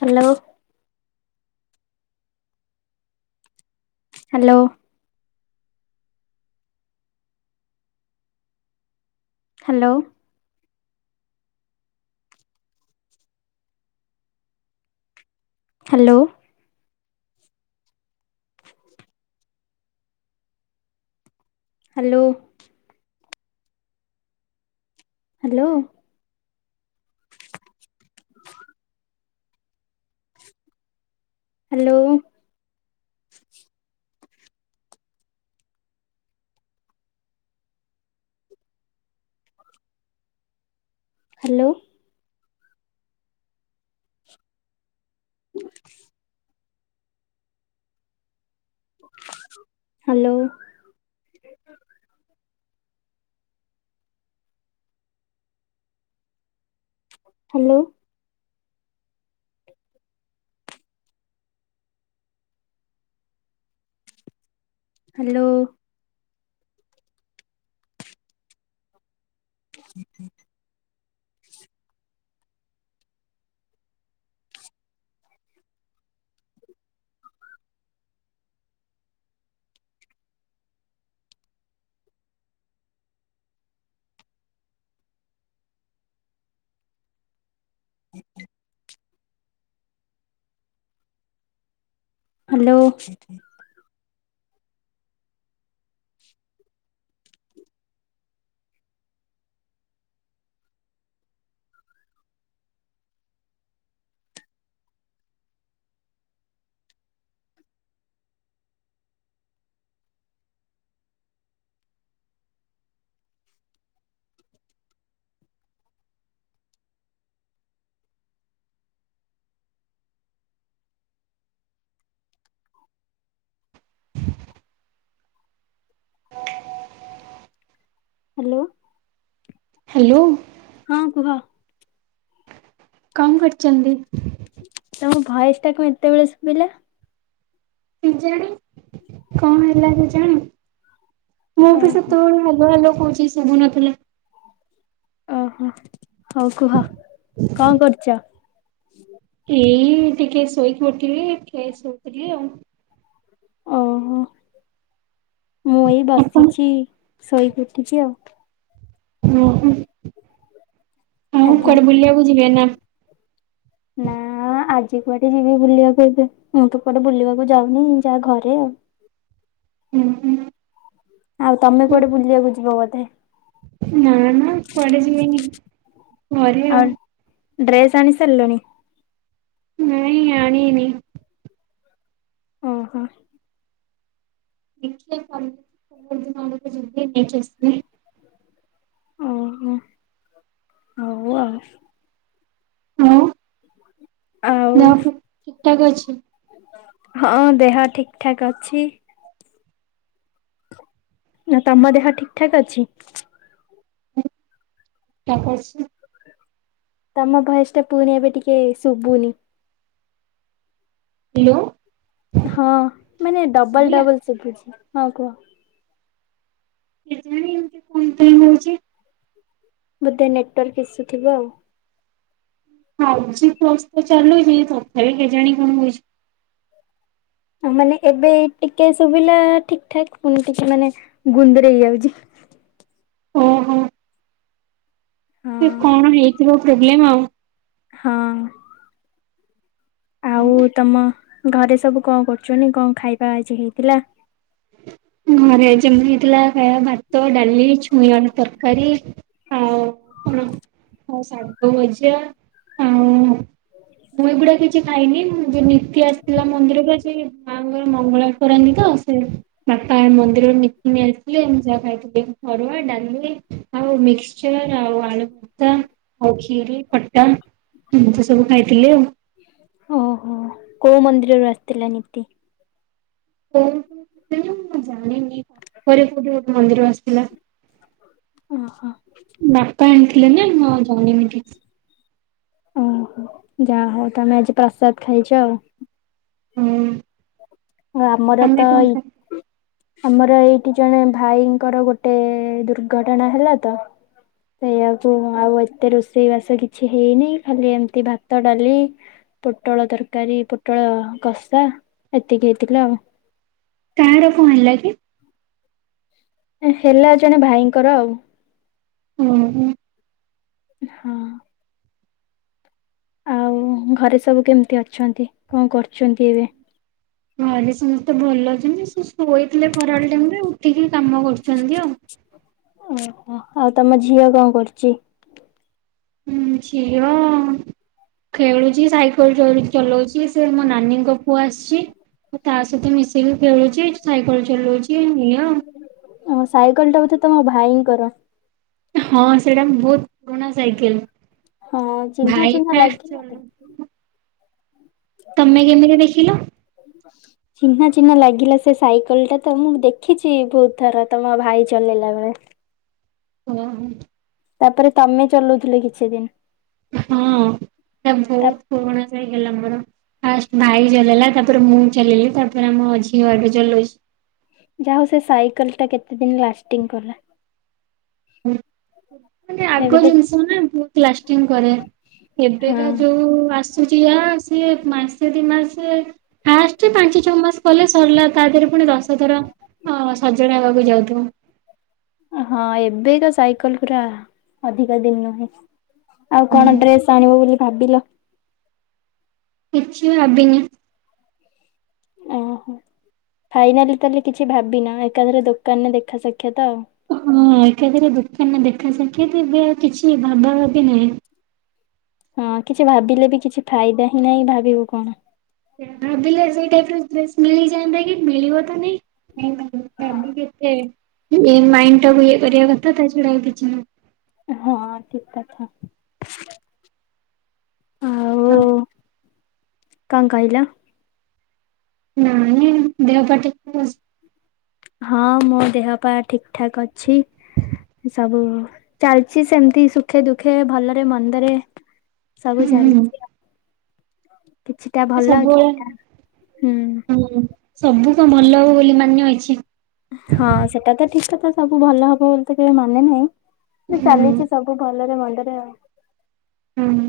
Hello hello hello hello hello hello hello hello [unintelligible] hello hello hello [inaudible] hello hello hello ହଁ କୁହ। କଣ କରୁଛନ୍ତି? ତମ ଭୟସଟା କଣ ଏତେବେଳେ ଶୁଭିଲା? କେଜାଣୀ କଣ ହେଲା କେଜାଣୀ। ମୁଁ ବି ଓହୋ। ସେତେବେଳେ ହ୍ୟାଲୋ ହ୍ୟାଲୋ କହୁଛି ସୁବୁ ନଥିଲା। ଓହୋ ହଉ କୁହ କଣ କରୁଛ? ଏଇ ଟିକେ ଶୋଇକି ଉଠିଲି ଟିକେ ଶୋଇଥିଲି ଆଉ। ଓହୋ ମୁଁ ଏଇ ଆପଣ ବସିଛି ଶୋଇକି ଉଠିଛି ଆଉ। ଓହୋ ଉ ଆଜ୍ଞା। କୁଆଡେ ବୁଲିବାକୁ ଯିବେ ନା? ନା ଆଜି କୁଆଡେ ଯିବି ବୁଲିବାକୁ ଏବେ ମୁଁ ତୁ କୁଆଡେ ବୁଲିବାକୁ ଯାଉନି ଯାହା ଘରେ ଆଉ। ହୁଁ ହୁଁ। ଆଉ ତମେ କୁଆଡେ ବୁଲିବାକୁ ଯିବ ବୋଧେ। ନା ନା କୁଆଡେ ଯିବିନି। ଘରେ ଆଉ। ଆର୍ ଡ୍ରେସ୍ ଆଣି ସାରିଲଣି। ନାଇଁ ଆଣିନି। ଓହୋ। ଦେଖିବା କାଲି ପହର ଦିନ ଆଡକୁ ଯିବି ନେଇକି ଆସିବି। ଓହୋ ହଉ ଆଉ। ହଁ ହ ନା ଠିକ ଠାକ ଅଛି। ହଁ ଦେହ ଠିକ ଠାକ୍ ଅଛି। ନା ତ ଆମ ଦେହ ଠିକ ଠାକ୍ ଅଛି। ତାପଛରେ ତମ ଭଏସ ଟା ପୁଣିି ଏବେ ଟିକେ ଶୁଭୁନି। ହ୍ୟାଲୋ। ହଁ ମାନେ ଡବଲ ଶୁଭିଲା? ଡବଲ ଶୁଭୁଛି ହଁ କୁହ। କେଜାଣି ଏମତି କଣ ପାଇଁ ହଉଛି? ବୋଧେ ନେଟୱାର୍କ ଇସୁଥିବ ଆଉ। ଫାଇବଜିପ୍ଲସ ଚାଲୁଛି ତଥାପି କେଜାଣି କଣ ହଉଛି। ଆ ମାନେ ଏବେ ଟିକେ ଶୁଭିଲା ଠିକ ଠାକ ପୁଣି ଟିକେ ମାନେ ଗୁନ୍ଦରେଏତ ହେଇଯାଉଛି। ଓହୋ ହଁ ସେ କଣ ହେଇଥିବ ପ୍ରୋବ୍ଲେମ ଆଉ। ହଁ। ଆଉ ତମ ଘରେ ସବୁ କଣ କରୁଛନ୍ତି କଣ ଖାଇବା ଆଜି ହେଇଥିଲା? ଘରେ ଆଜି ଆମର ହେଇଥିଲା ଖାଇବା ଭାତ ଡାଲି ଛୁଇଁ ଆଳୁ ତରକାରୀ। ହୁଁ ଆଉ ଶାଗ ଭଜା ଆଉ ମୁଁ ଏଗୁଡା କିଛି ଖାଇନି ମୁଁ ବେନି ଦୁତି ଆସିଥିଲା ମନ୍ଦିରକୁ ଯେ ମାଙ୍କର ମଙ୍ଗଳା କରନ୍ତି ତ ସେ ବାପା ମନ୍ଦିରରୁ ନିତିିନ ଆସିଥିଲେ ମୁଁ ଯାହା ଖାଇଥିଲି ଅରୁଆ ଡାଲିି ଆଉ ମିକ୍ସଚର ଆଉ ଆଳୁ ଭର୍ତା ଆଉ ଖିରି ଖଟା ଏମିତି ସବୁ ଖାଇଥିଲି ଆଉ। ଓହୋ କୋଉ ମନ୍ଦିରରୁ ଆସିଥିଲା ନୀତି? କୋଉ ମୁଁ ଜାଣିନି କୁଆଡୁ କୋଉ ଗୋଟେ ମନ୍ଦିରରୁ ଆସ ଓହୋ। ବାପା ଆଣିଥିଲେ ନା ମୁଁ ଆଉ ଜାଣିନି ଠିକ୍ ସେ। ଓହୋ ଯାହା ହଉ ତମେ ଆଜି ପ୍ରସାଦ ଖାଇଛ ଆଉ। ହୁଁ। ହ ଆମର ତମେ ତ କଣ ଏଇ ଖାଇ ଆମର ଏଇଠି ଜଣେ ଭାଇଙ୍କର ଗୋଟେ ଦୁର୍ଘଟଣା ହେଲା ତ। ସେଇଆ କି ଆଉ ଏତେ ରୋଷେ ରୋଷେଇ ବାସ କିଛି ହେଇନି ଖାଲି ଏମିତି ଭାତ ଡାଲି ପୋଟଳ ତରକାରୀ ପୋଟଳ କଷା। ଏତିକି ହେଇଥିଲା ଆଉ। କାହାର କଣ ହେଲା କି? ହେ ହେଲା ଜଣେ ଭାଇଙ୍କର ଆଉ। ଉ ହୁଁ। ଏ ହଁ। ଉଁ ଘରେ ସବୁ କେମିତି ଅଛନ୍ତି କଣ କରୁଚନ୍ତି ଏବେ? ନହଲେ ସମସ୍ତେ ଭଲ ଅଛନ୍ତି ସେ ଶୋଇଥିଲେ ଖରାବେଳ ଟାଇମରେ ଉଠିକି କାମ କରୁଚନ୍ତି ଆଉ। ଓହୋ ଆଉ ତମ ଝିଅ କଣ କରୁଚି? ଉଁ ଝିଅ ଖେଳୁଚି ସାଇକେଲ ଚଢୁ ଚଲୋଉଚି ସେ ମୋ ନାନୀଙ୍କ ପୁଅ ଆସିଚି। ତା ସହିତ ମିଶିକି ଖେଳୁଚି ଏଠି ସାଇକେଲ ଚଲୋଉଚି ଏଇଆ ଅଉ। ଓ ସାଇକେଲଟା ବୋଥଧେ ତମ ଭାଇଙ୍କର। ହଁ ସେଇଟା ବୋହୁତ ପୁରୁଣା ସାଇକେଲ ହଁ ଚିହ୍ନା ଭାଇ ଚିହ୍ନା ଫାଷ୍ଟ୍ ଲାଗିଲା ତ ଚଲୋଉ ତମେ କେମତିରେ ଦେଖିଲ? ହ ଚିହ୍ନା ଚିହ୍ନା ଲାଗିଲା ସେ ସାଇକେଲଟା ତ ମୁଁ ଦେଖିଚି ବୋହୁତ ଥର ତମ ଭାଇ ଚଲେଇଲା ବେଳେ। ଓହୋ। ତାପରେ ତମେ ଚଲୋଉଥିଲ କିଛିଦିନ। ହଁ ତା ତା ବୋହୁତ ପୁରୁଣା ସାଇକେଲଟା ମୋର। ଫାଷ୍ଟ ଭାଇ ଚଲେଇଲା, ତାପରେ ମୁଁ ଚଲେଇଲି, ତାପରେ ଆମ ଝିଅ ଏବେ ଚଲୋଉଚି। ଯାହୋଉ ସେ ସାଇକେଲଟା କେତେ ଦିନ ଲାଷ୍ଟିଙ୍ଗ କଲା। ହୁଁ। ମାନେ ଏବେ ଆଗ ତ ଜିନିଷ ନା ବୋହୁତ ଲାଷ୍ଟିଙ୍ଗ୍ କରେ ହଁ ଏବେକା ଯୋଉ ଆସ ସୁଚି ଆ ସିଏ ମାସେ ଦ ମାସେ ଫାଷ୍ଟେ ପାଞ୍ଚଛଅ ମାସ କଲେ ସରିଲା ତା ଦେହରେ ପୁଣି ଦଶ ଥର ଅଁ ସଜଡା ହବାକୁ ଯାଉଥୁବ। ଅ ହଁ ଏବେକା ସାଇକେଲ ପୁରା ଅଧିକା ଦିନ ନୁହେଁ। ଆଉ କଣ ହୁଁ ଡ୍ରେସ୍ ଆଣିବ ବୋଲି ଭାବିଲ? କିଛି ଭାବିନି। ଓହୋ ଫାଇନାଲି ତାହେଲେ କିଛି ଭାବିିନ ଏକାଥରେ ଦୋକାନରେ ଦେଖା ସାକ୍ଷାତ ଆଉ। ହଁ ଏକାଥରେ ଦୋକାନରେ ଦେଖା ସାକ୍ଷତ ଏବେ ଆଉ କିଛି ଭାଗଭାବି ନାହିଁ। ହଁ କିଛି ଭାବିଲେ ବି କିଛି ଫାଇଦା ହିଁ ନାହିଁ ଭାବିବୁ କଣ। ଭାବିଲେ ସେଇ ଟାଇପର ଡ୍ରେସ ମିଳିଯାଆନ୍ତା କି ମିଳିବ ତ ନେଇଁ। ଏଇ ମାଇଣ୍ଡଟାକୁ ଇଏ କରିବା କଥା ତା ଛଡା ଆଉ କିଛି ନୁହଁ। ଏ ହଁ ଠିକ କଥା। ଆଉ ଅହଁ। କଣ କହିଲ? ନାଇଁ ଦେହପାଆ ଠିକ ଠାକ ଅଛି? ହଁ ମୋ ଦେହପାଆ ଠିକ ଠାକ୍ ଅଛି। ସବୁ ଚାଲଚି ସେମତି ସୁଖେ ଦୁଃଖେ ଭଲରେ ମନ୍ଦରେ। ସବୁ ହୁଁ ହୁଁ ଚାଲିଚି ଆଉ। କିଛିଟା ଏ ଭଲ ସବୁବେଳେ କିଛିଟା ହୁଁ ହୁଁ ସବୁ କଣ ଭଲ ହବ ବୋଲି ମାନେ ଅଛି। ହଁ ସେଟା ତ ଠିକ କଥା ସବୁ ଭଲ ହବ ବୋଲି ତ କେବେ ମାନେ ନାହିଁ ନା ହୁଁ। ଚାଲିଚି ସ୍ ସବୁ ଭଲରେ ମନ୍ଦରେ ଆ ଉଁହୁଁ।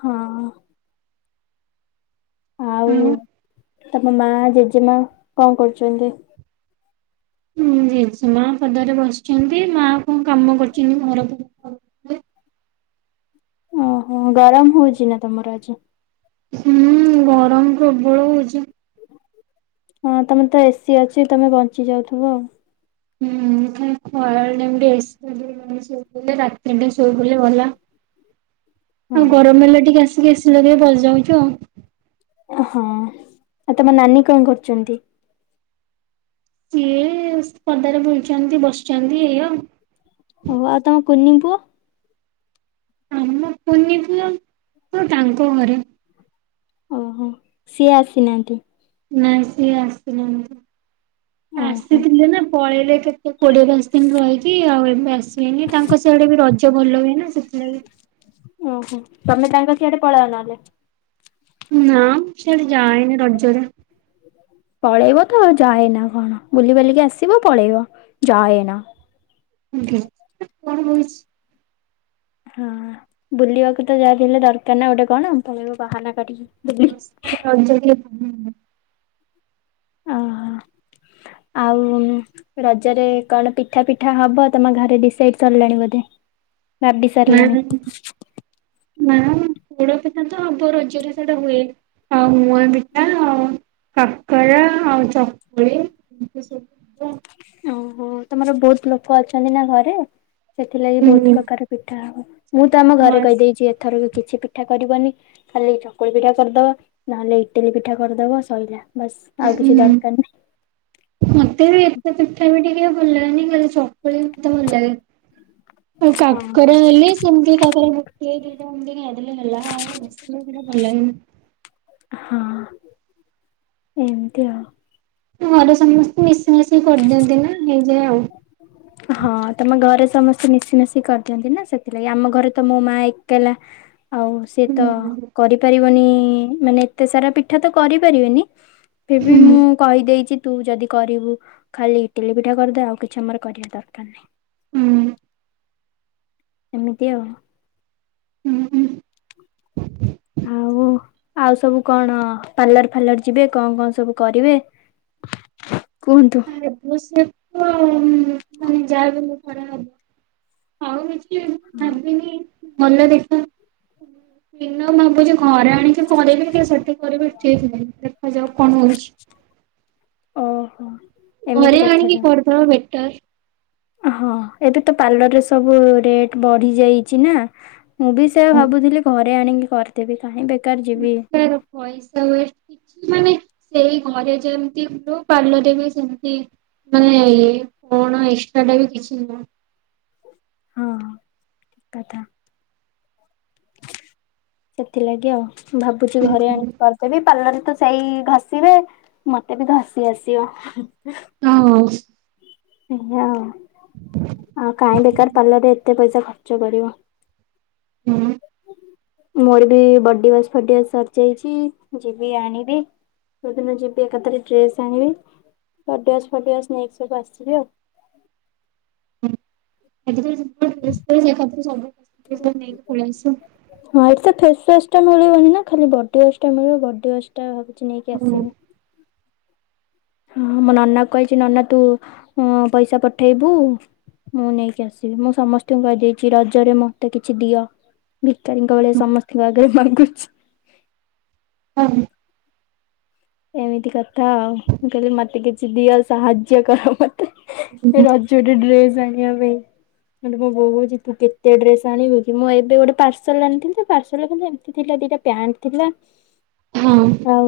ହଁ। ଆଉ ତମ ମାଆ, ଜେଜେମାଆ କଣ କରୁଚନ୍ତି? ଜେଜେ ମାଆ ପଦାରେ ବସିଚନ୍ତି ମା କଣ କାମ କରୁଚିନ୍ତି ଘର ଫ ଓହୋ ଗରମ ହୋଉଚି ନା ତମର ଆଜି? ହୁଁ ଗରମ ପ୍ରବଳ ହୋଉଚି। ହଁ ତମର ତ ଏ ସି ଅଛି ତମେ ବଞ୍ଚି ଯାଉଥୁବ ଆଉ। ହୁଁ ଖାଲି ଖରାବେଳ ଟାଇମରେ ଏ ସି [unintelligible] ଶୋଇପଇଲେ ରାତିରେ ଟିକେ ଶୋଇପଇଲେ ଗଲା। ଆଉ ଗରମ ହେଲେ ଟିକେ ଆସିକି ଏସି ଲଗେଇ ବସି ଯାଉଚୁ ଆଉ। ଏ ହଁ ଆଉ ତମ ନାନୀ କଣ କରୁଚନ୍ତି? ସିଏ ପଦାରେ ବୁଲଛନ୍ତି, ବସିଛନ୍ତି ଏଇ ଆଉ। ହଉ ଆଉ ତମ କୁନି ପୁଅ? ଆମ ପୁନି ପୁଅ ଆଉ ତାଙ୍କ ଘରେ। ଓହୋ, ସିଏ ଆସିନାହାନ୍ତି। ନାଇଁ ସିଏ ଆସିନା ଓହୋ ଆସିଥିଲେ ନା ପଳେଇଲେ କେତେ ସେ କୋଡିଏ ଦଶ ଦିନ ରହିକି ଆଉ ଏବେ ଆସିବେନି, ତାଙ୍କ ସେଇଆଡ ବି ରଜ ଭଲ ହୁଏ ନା ସେତ ବି। ଓହୋ, ତମେ ତାଙ୍କ ସିଆଡେ ପଳାଅ ନହେଲେ। ନା ମୁଁ ସିଆଡେ ଯାଏନି ରଜରେ। ପଳେଇବ ତ ଯାଏନା କଣ? ବୁଲି ବାଲିକି ଆସିବ, ପଳେଇବ ଯାଏନା। କଣ ହଉଛି? ହଁ ବୁଲିବାକୁ ତ ଯାହା ଥିଲେ ଦରକାର ନା ଗୋଟେ କଣ ପଳେଇବ ବାହାନା କରିକି। ବୁଲି। [unintelligible] ଓହୋ ଆଉ, ରଜରେ କଣ ପିଠା ପିଠା ହବ ତମ ଘରେ ଡିସାଇଡ୍ ସରିଲାଣି ବୋଧେ? ଭାବି ସାରିଲାଣି। ନାଇଁ ପୋଡ଼ ପିଠା ତ ହବ ରଜରେ ସେଇଟା ହୁଏ। ଆଉ ମୁଆଁ ପିଠା, ଆଉ କାକରା, ଆଉ ଚକୁଳି ଏମିତି ସବୁ ହବ। ଓହୋ, ତମର ବହୁତ ଲୋକ ଅଛନ୍ତି ନା ଘରେ, ସେଥିଲାଗି ବହୁତ ହୁଁ ପ୍ରକାର ପିଠା ହବ। ମୁଁ ତ ଆମ ଘରେ ହଁ କହିଦେଇଚି ଏଥର ବି କିଛି ପିଠା କରିବନି ଖାଲି ଚକୁଳି ପିଠା କରିଦବ, ନହେଲେ ଇଟିଲି ପିଠା କରିଦବ, ସଇଲା ବାସ୍ ଆଉ କିଛି ହୁଁ। ଦରକାର୍ ନାହିଁ। ମତେ ବି ଏତେ ପିଠା ପିଠି କି ଭଲ ଲାଗେନି, ଖାଲି ଚକୁଳି ମତେ ଭଲ୍ ଲାଗେ। ଆଉ ହଁ। କାକରା ହେଲେ ସେମିତି କାକରା ଦମଲେ [unintelligible] ଛେନାପୋଡ଼ ଭଲ୍ ଲାଗେନି। ହଁ ଏମତି ଆଉ। ଘରେ ସମସ୍ତେ ମିଶିମଶିକି କରିଦିଅନ୍ତି ନା, ହେଇଯାଏ ଆଉ। [inaudible] ହଁ ତମ ଘରେ ସମସ୍ତେ ମିଶିମାଶି କରିଦିଅନ୍ତି ନା, ସେଥିଲାଗି ଆମ ଘରେ ତ ମୋ ମା ଏକେଲା ଆଉ ସିଏ ତ କରିପାରିବନି, ମାନେ ଏତେ ସାରା ପିଠା ତ କରିପାରିବେନି ଫିର୍ ବି ହୁଁ ମୁଁ କହିଦେଇଚି ତୁ ଯଦି କରିବୁ ଖାଲି ଇଟିଲି ପିଠା କରିଦେ, ଆଉ କିଛି ଆମର କରିବା ଦରକାର ନାହିଁ। ହୁଁ। ଏମିତି ଆଉ। ହୁଁ -ହୁଁ। ଆଉ ଆଉ ସବୁ କଣ ପାର୍ଲର ଫାଲର୍ ଯିବେ କଣ କଣ ସବୁ କରିବେ? କୁହନ୍ତୁ? ଏବ ସେ ତ ମାନେ ଯାବଲେ ଥରେ ହବ। ଆଉ କିଛି ଭାବିନି। ଗଲେ ଦେଖିଆ, ଭାବୁଚି ଘରେ ଆଣି ଏଠି କରିବି କି ସେଠି କରିବି ଠିକ୍ ହେଇନି, ଦେଖାଯାଉ କଣ ହଉଚି। ଓହୋ। ଏମିତି ଘରେ କଥା ଆଣିକି ତାହେଲେ କରିଦବା ବେଟର୍। ହଁ ଏବେ ତ ପାର୍ଲରରେ ସବୁ ରେଟ୍ ବଢି ଯାଇଚି ନା। ମୁଁ ବି ସେଇଆ ଭାବୁଥିଲି ଘରେ ଆଣିକି କରିଦେବି କାହିଁ ବେକାର ଯିବି। ପୁଣି ପଇସା ବେଶୀ ମାନେ ସେଇ ଘରେ ଯେମିତି ପାର୍ଲରରେ ବି ସେମିତି ମାନେ ଇଏ କଣ ଏକ୍ସଟ୍ରା ଟା ବି କିଛି ନୁହଁ। ହଁ -ହଁ ଠିକ୍ କଥା। ସେଥିଲାଗି ଆଉ ଭାବୁଚି ଘରେ ଆଣି ନୁହଁ। କରିଦେବି, ପାର୍ଲର ତ ସେଇ ଘଷିବେ ମତେ ବି ଘଷି ଆସିବ। ହଁ ହଁ ହଁ ଅ ଆଉ କାହିଁ ବେକାର୍ ପାର୍ଲର ରେ ଏତେ ପଇସା ଖର୍ଚ୍ଚ କରିବ। ହଁ। ମୋର ବି ବଡି ୱାସ୍ ଫଡି ୱାସ୍ ସରି ଯାଇଚି ମୁଁ ଯିବି ଆଣିବି। ସେଦିନ ଯିବି ଏକାଥରେ ଡ୍ରେସ ଆଣିବି ବଡି ୱାସ୍ ଫଡି ୱାସ ନେଇକି ସବୁ ଆସିବି ଆଉ। [unintelligible] ହଁ ଏଠି ତ ଫେସ୍ ୱାସ୍ ଟା ମିଳିବନି ନା ଖାଲି ବଡି ୱାସ୍ ଟା ମିଳିବ ବଡିୱାସ୍ ଟା ଭାବୁଚି ନେଇକି ହଁ। ଆସିବି। ହଁ ମୋ ନନାକୁ କହିଚି ନନା ତୁ ପଇସା ପଠେଇବୁ ମୁଁ ନେଇକି ଆସିବି ମୁଁ ସମସ୍ତଙ୍କୁ କହିଦେଇଚି ରଜରେ ମତେ କିଛି ଦିଅ। ଭିକାରୀଙ୍କ ଭଳିଆ ସମସ୍ତଙ୍କ ଆଗରେ ମାଗୁଚି। ହଁ। ଏମିତି କଥା ଆଉ ମୁଁ କହିଲି ମତେ କିଛି ଦିଅ ସାହାଯ୍ୟ କର ମତେ ଏ ରଜ ଟେ ଡ୍ରେସ ଆଣିବା ପାଇଁ। ହେଲେ ମୋ ବୋଉ କଉଚି ତୁ କେତେ ଡ୍ରେସ୍ ଆଣିବୁ କି ମୁଁ ଏବେ ଗୋଟେ ପାର୍ସଲ ଆଣିଥିଲି ତ ପାର୍ସଲ ଖାଲି ଏମିତି ଥିଲା ଦିଟା ପ୍ୟାଣ୍ଟ ଥିଲା ହଁ। ଆଉ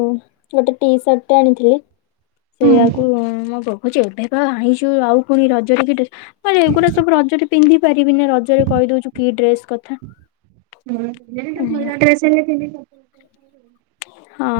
ଗୋଟେ ଟି ସାର୍ଟ ଟେ ଆଣିଥିଲି ହଁ। ସେୟାକୁ ମୋ ବୋ ଉ କୋଉଚି ଏବେପା ଆଣିଚୁ ଆଉ ପୁଣି ରଜରେ କି ଡ୍ରେ ମାନେ ଏଗୁରା ସବୁ ରଜରେ ପିନ୍ଧି ପାରିବିନି ରଜରେ କହିଦଉଛୁ କି ଡ୍ରେସ କଥା। ହୁଁ [unintelligible] ଆଜ୍ଞା ମଇଳା ଡ୍ରେସେ ହେଲେ ପିନ୍ଧିବ। ହଁ।